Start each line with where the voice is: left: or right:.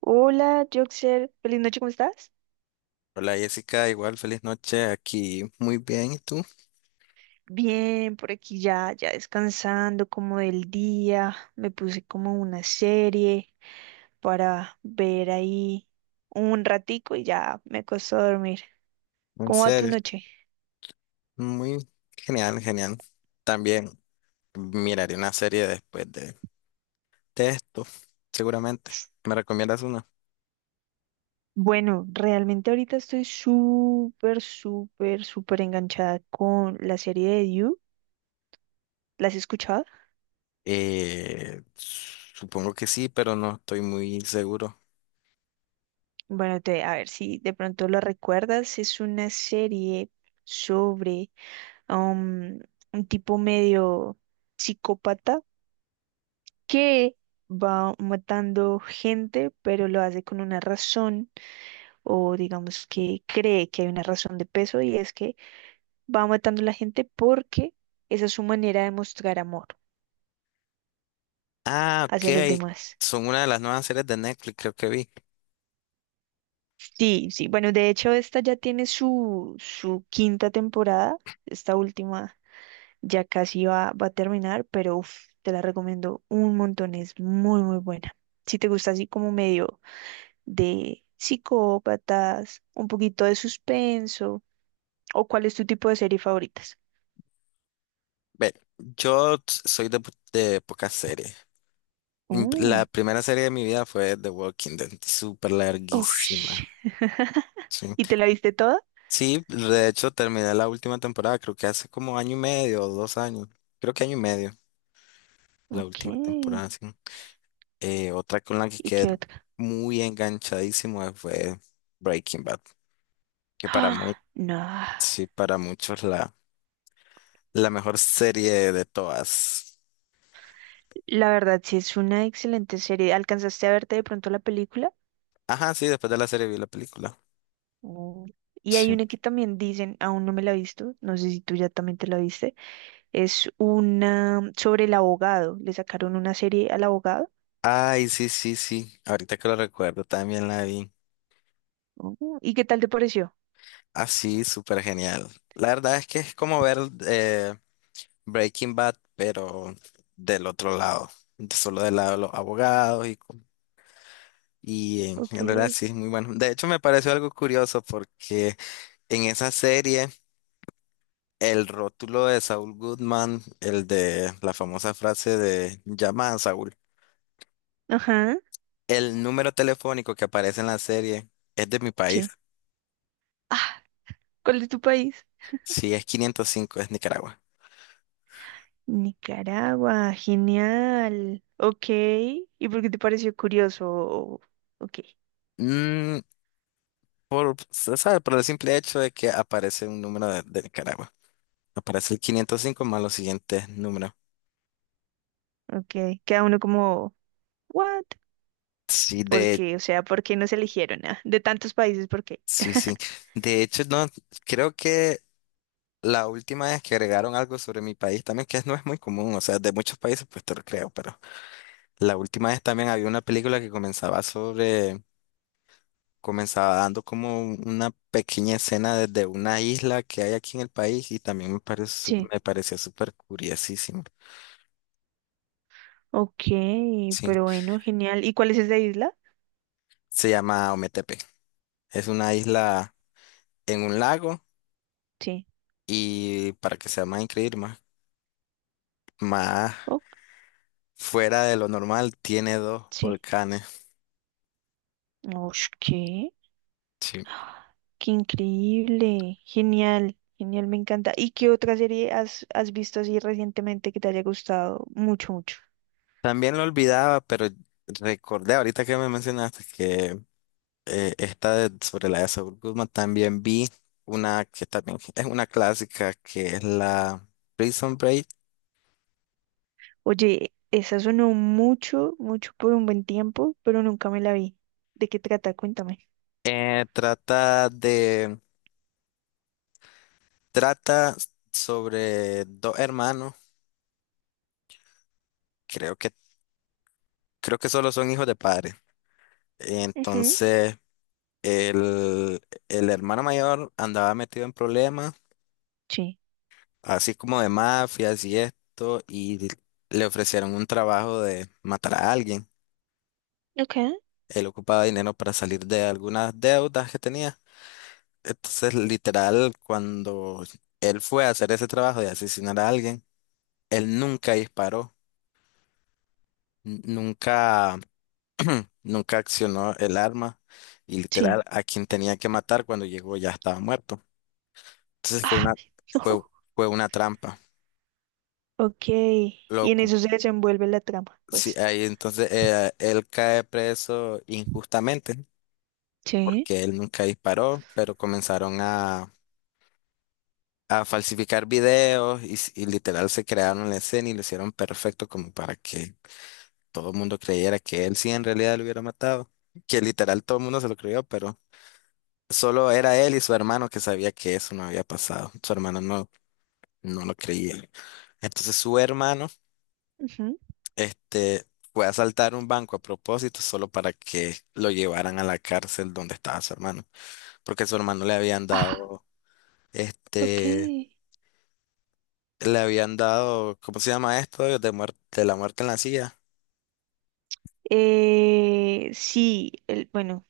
right: Hola, Joxer. Feliz noche, ¿cómo estás?
left: Hola Jessica, igual feliz noche aquí. Muy bien, ¿y tú?
right: Bien, por aquí ya descansando como del día. Me puse como una serie para ver ahí un ratico y ya me acosté a dormir.
left: En
right: ¿Cómo va tu
left: serio,
right: noche?
left: muy genial, genial. También miraré una serie después de esto, seguramente. ¿Me recomiendas una?
right: Bueno, realmente ahorita estoy súper, súper, súper enganchada con la serie de You. ¿La has escuchado?
left: Supongo que sí, pero no estoy muy seguro.
right: Bueno, te, a ver si de pronto lo recuerdas. Es una serie sobre um, un tipo medio psicópata que va matando gente, pero lo hace con una razón, o digamos que cree que hay una razón de peso, y es que va matando a la gente porque esa es su manera de mostrar amor
left: Ah,
right: hacia los
left: ok.
right: demás.
left: Son una de las nuevas series de Netflix, creo que vi.
right: Sí, sí, bueno, de hecho esta ya tiene su quinta temporada, esta última ya casi va a terminar, pero uf, te la recomiendo un montón, es muy, muy buena si te gusta así como medio de psicópatas, un poquito de suspenso, o cuál es tu tipo de serie favoritas.
left: Ve, soy de pocas series. Mm, la
right: Mm.
left: primera serie de mi vida fue The Walking Dead, súper
right: Ush.
left: larguísima. Sí.
right: ¿Y te la viste toda?
left: Sí, de hecho terminé la última temporada, creo que hace como año y medio o dos años, creo que año y medio, la
right: Ok.
left: última
right: ¿Y
left: temporada, sí. Otra con la que quedé
right: qué otra?
left: muy enganchadísimo fue Breaking Bad, que para muchos,
right: Ah, no.
left: sí, para muchos la mejor serie de todas.
right: La verdad, sí es una excelente serie. ¿Alcanzaste a verte de pronto la película?
left: Ajá, sí, después de la serie vi la película.
right: Mm. Y hay
left: Sí.
right: una que también dicen, aún no me la he visto, no sé si tú ya también te la viste, es una sobre el abogado, le sacaron una serie al abogado.
left: Ay, sí, sí, sí, ahorita que lo recuerdo también la vi.
right: Oh, ¿y qué tal te pareció?
left: Así, súper genial. La verdad es que es como ver eh, Breaking Bad, pero del otro lado, solo del lado de los abogados y
right: Ok.
left: en realidad sí es muy bueno. De hecho, me pareció algo curioso porque en esa serie el rótulo de Saul Goodman, el de la famosa frase de llama a Saúl,
right: Ajá,
left: el número telefónico que aparece en la serie es de mi país,
right: sí. Ah, ¿cuál es tu país?
left: sí es 505, es Nicaragua.
right: Nicaragua, genial. Ok. ¿Y por qué te pareció curioso? Ok,
left: Mm, por, se sabe, por el simple hecho de que aparece un número de Nicaragua. Aparece el 505 más los siguientes números.
right: ok. Queda uno como, ¿what?
left: Sí,
right: ¿Por
left: de,
right: qué? O sea, ¿por qué nos eligieron? ¿Ah? De tantos países, ¿por qué?
left: sí, sí. De hecho, no, creo que la última vez que agregaron algo sobre mi país también, que no es muy común, o sea, de muchos países, pues te lo creo, pero la última vez también había una película que comenzaba sobre, comenzaba dando como una pequeña escena desde una isla que hay aquí en el país y también
right: Sí.
left: me pareció súper curiosísimo.
right: Ok,
left: Sí,
right: pero bueno, genial. ¿Y cuál es esa isla?
left: se llama Ometepe. Es una isla en un lago
right: Sí.
left: y para que sea más increíble, más, más
right: Oh,
left: fuera de lo normal, tiene dos
right: sí.
left: volcanes.
right: Ush, ¿qué?
left: Sí.
right: Qué increíble. Genial, genial, me encanta. ¿Y qué otra serie has visto así recientemente que te haya gustado mucho, mucho?
left: También lo olvidaba, pero recordé ahorita que me mencionaste que sobre la de Saúl Guzmán también vi una que también es una clásica que es la Prison Break.
right: Oye, esa sonó mucho, mucho por un buen tiempo, pero nunca me la vi. ¿De qué trata? Cuéntame.
left: Trata de trata sobre dos hermanos, creo que creo que solo son hijos de padres.
right: Ujú.
left: Entonces el, el hermano mayor andaba metido en problemas
right: Sí.
left: así como de mafias y esto, y le ofrecieron un trabajo de matar a alguien.
right: Ok.
left: Él ocupaba dinero para salir de algunas deudas que tenía. Entonces, literal, cuando él fue a hacer ese trabajo de asesinar a alguien, él nunca disparó, nunca, nunca accionó el arma y
right: Sí.
left: literal a quien tenía que matar cuando llegó ya estaba muerto. Entonces fue
right: Ah.
left: una,
right: No.
left: fue, fue una trampa.
right: Ok. Y
left: Lo,
right: en eso se desenvuelve la trama,
left: sí,
right: pues.
left: ahí entonces él cae preso injustamente
right: Sí.
left: porque él nunca disparó, pero comenzaron a falsificar videos y literal se crearon la escena y lo hicieron perfecto como para que todo el mundo creyera que él sí en realidad lo hubiera matado, que literal todo el mundo se lo creyó, pero solo era él y su hermano que sabía que eso no había pasado, su hermano no, no lo creía. Entonces su hermano
right: Ujú.
left: Este, fue a asaltar un banco a propósito solo para que lo llevaran a la cárcel donde estaba su hermano, porque su hermano le habían
right: Ah.
left: dado,
right: Ok.
left: este, le habían dado, ¿cómo se llama esto? De muerte, de la muerte en la silla.
right: Eh, sí, el, bueno,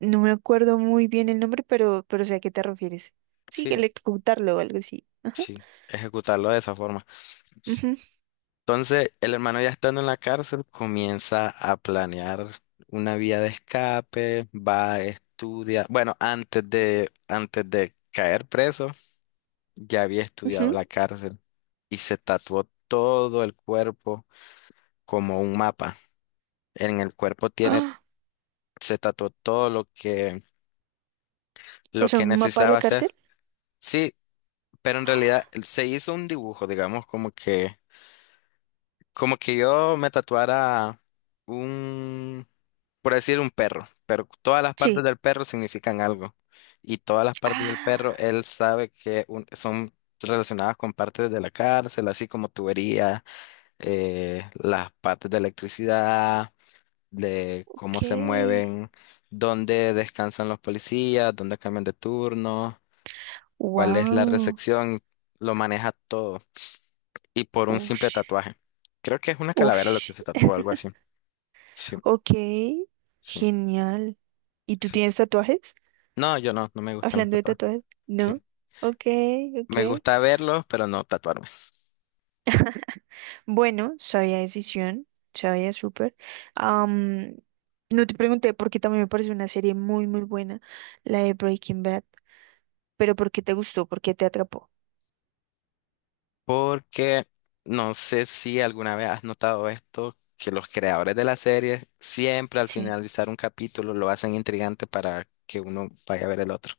right: no me acuerdo muy bien el nombre, pero sé a qué te refieres. Sí,
left: Sí,
right: electrocutarlo o algo así. Ajá.
left: sí, ejecutarlo de esa forma.
right: Ujú,
left: Entonces, el hermano ya estando en la cárcel comienza a planear una vía de escape, va a estudiar, bueno, antes de caer preso. Ya había estudiado
right: ujú.
left: la cárcel y se tatuó todo el cuerpo como un mapa. En el cuerpo tiene,
right: Ah,
left: se tatuó todo
right: o
left: lo
right: sea,
left: que
right: un mapa de
left: necesitaba
right: la
left: hacer.
right: cárcel.
left: Sí, pero en realidad se hizo un dibujo, digamos, como que yo me tatuara un, por decir un perro, pero todas las partes
right: Sí.
left: del perro significan algo. Y todas las partes del
right: Ah.
left: perro, él sabe que son relacionadas con partes de la cárcel, así como tuberías, las partes de electricidad, de
right: Ok.
left: cómo se mueven, dónde descansan los policías, dónde cambian de turno, cuál es la
right: Wow.
left: recepción, lo maneja todo. Y por un simple
right: Ush.
left: tatuaje. Creo que es una calavera lo que
right: Ush.
left: se tatuó, algo así. Sí,
right: Ok.
left: sí,
right: Genial. ¿Y tú
left: sí.
right: tienes tatuajes?
left: No, yo no, no me gustan los
right: Hablando de
left: tatuajes.
right: tatuajes,
left: Sí.
right: ¿no? Ok, ok.
left: Me gusta verlos, pero no tatuarme.
right: Bueno, sabia decisión. Sabia súper. Am, no te pregunté porque también me pareció una serie muy, muy buena, la de Breaking Bad. Pero ¿por qué te gustó? ¿Por qué te atrapó?
left: Porque no sé si alguna vez has notado esto, que los creadores de la serie siempre al
right: Sí.
left: finalizar un capítulo lo hacen intrigante para que uno vaya a ver el otro.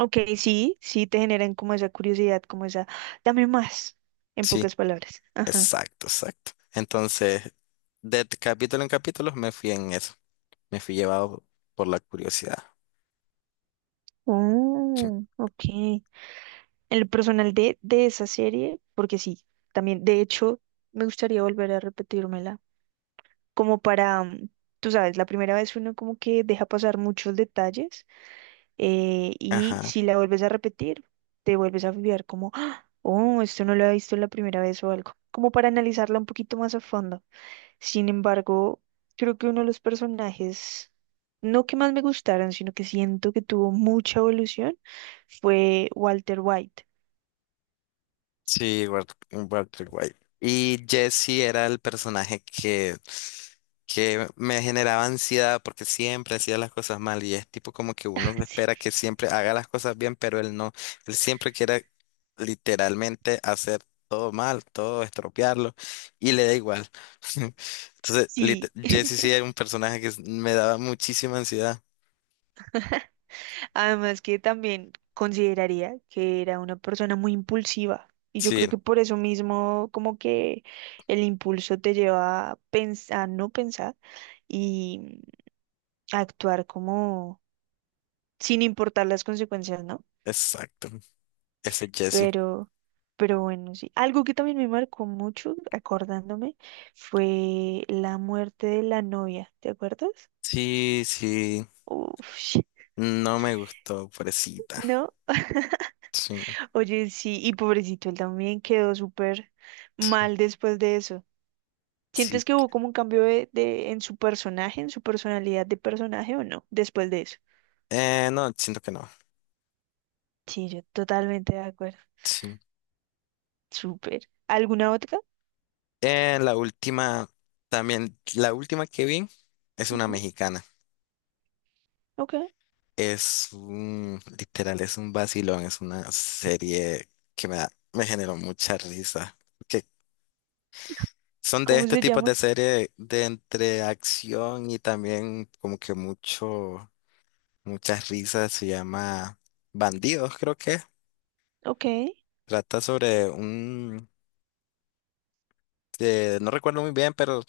right: Ok, sí, sí te generan como esa curiosidad, como esa, dame más, en
left: Sí,
right: pocas palabras. Ajá.
left: exacto, exacto. Entonces, capítulo en capítulo me fui en eso, me fui llevado por la curiosidad.
right: Oh, ok. El personal de esa serie, porque sí, también, de hecho, me gustaría volver a repetírmela, como para, mm, tú sabes, la primera vez uno como que deja pasar muchos detalles y
left: Ajá.
right: si la vuelves a repetir, te vuelves a fijar como, "Ah, oh, esto no lo he visto la primera vez o algo, como para analizarla un poquito más a fondo. Sin embargo, creo que uno de los personajes, no que más me gustaron, sino que siento que tuvo mucha evolución fue Walter White.
left: Sí, Walter White. Y Jesse era el personaje que me generaba ansiedad porque siempre hacía las cosas mal y es tipo como que uno espera que siempre haga las cosas bien, pero él no. Él siempre quiere literalmente hacer todo mal, todo estropearlo y le da igual. Entonces,
right: Sí, sí.
left: Jesse sí era un personaje que me daba muchísima ansiedad.
right: Además que también consideraría que era una persona muy impulsiva y yo
left: Sí,
right: creo que por eso mismo como que el impulso te lleva a pensar, no pensar y a actuar como sin importar las consecuencias, ¿no?
left: exacto. Ese Jesse.
right: Pero, pero bueno, sí. Algo que también me marcó mucho, acordándome, fue la muerte de la novia, ¿te acuerdas?
left: Sí, sí.
right: Uf,
left: No me gustó, pobrecita.
right: ¿no?
left: Sí,
right: Oye, sí, y pobrecito, él también quedó súper
left: sí,
right: mal después de eso.
left: sí.
right: ¿Sientes que hubo como un cambio de- en su personaje, en su personalidad de personaje o no, después de eso?
left: No, siento que no.
right: Sí, yo totalmente de acuerdo.
left: Sí.
right: Súper. ¿Alguna otra?
left: Eh, la última, también, la última que vi es una
right: Ujú.
left: mexicana.
right: Ok.
left: Es un, literal, es un vacilón, es una serie que me da, me generó mucha risa. Que son de
right: ¿Cómo
left: este
right: se
left: tipo
right: llama?
left: de serie de entre acción y también como que mucho, muchas risas. Se llama Bandidos, creo que.
right: Ok.
left: Trata sobre un, no recuerdo muy bien, pero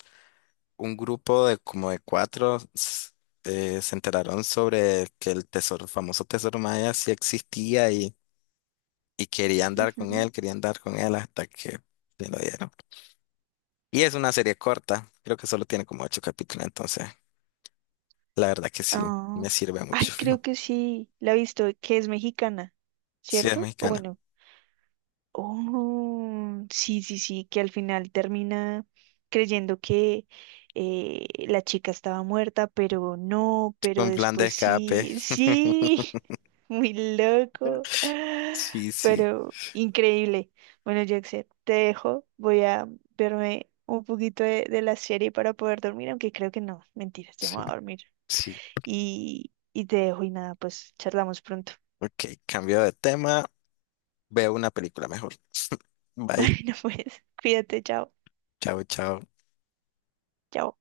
left: un grupo de como de cuatro, se enteraron sobre que el tesoro, famoso tesoro maya sí existía y querían dar con
right: Ujú.
left: él, querían dar con él hasta que se lo dieron. Y es una serie corta, creo que solo tiene como ocho capítulos, entonces la verdad que sí, me
right: Ah,
left: sirve
right: ay,
left: mucho.
right: creo que sí. La he visto, que es mexicana,
left: Sí, es
right: ¿cierto? O
left: mexicana.
right: bueno. Oh, sí, sí, sí, que al final termina creyendo que la chica estaba muerta, pero no, pero
left: Un plan de
right: después
left: escape.
right: sí, sí, muy loco,
left: Sí, sí,
right: pero increíble. Bueno, Jackson, te dejo, voy a verme un poquito de la serie para poder dormir, aunque creo que no, mentiras, ya me
left: sí,
right: voy a dormir.
left: sí.
right: Y te dejo y nada, pues charlamos pronto.
left: Ok, cambio de tema. Veo una película mejor. Bye.
right: Bueno, pues cuídate, chao,
left: Chao, chao.
right: chao.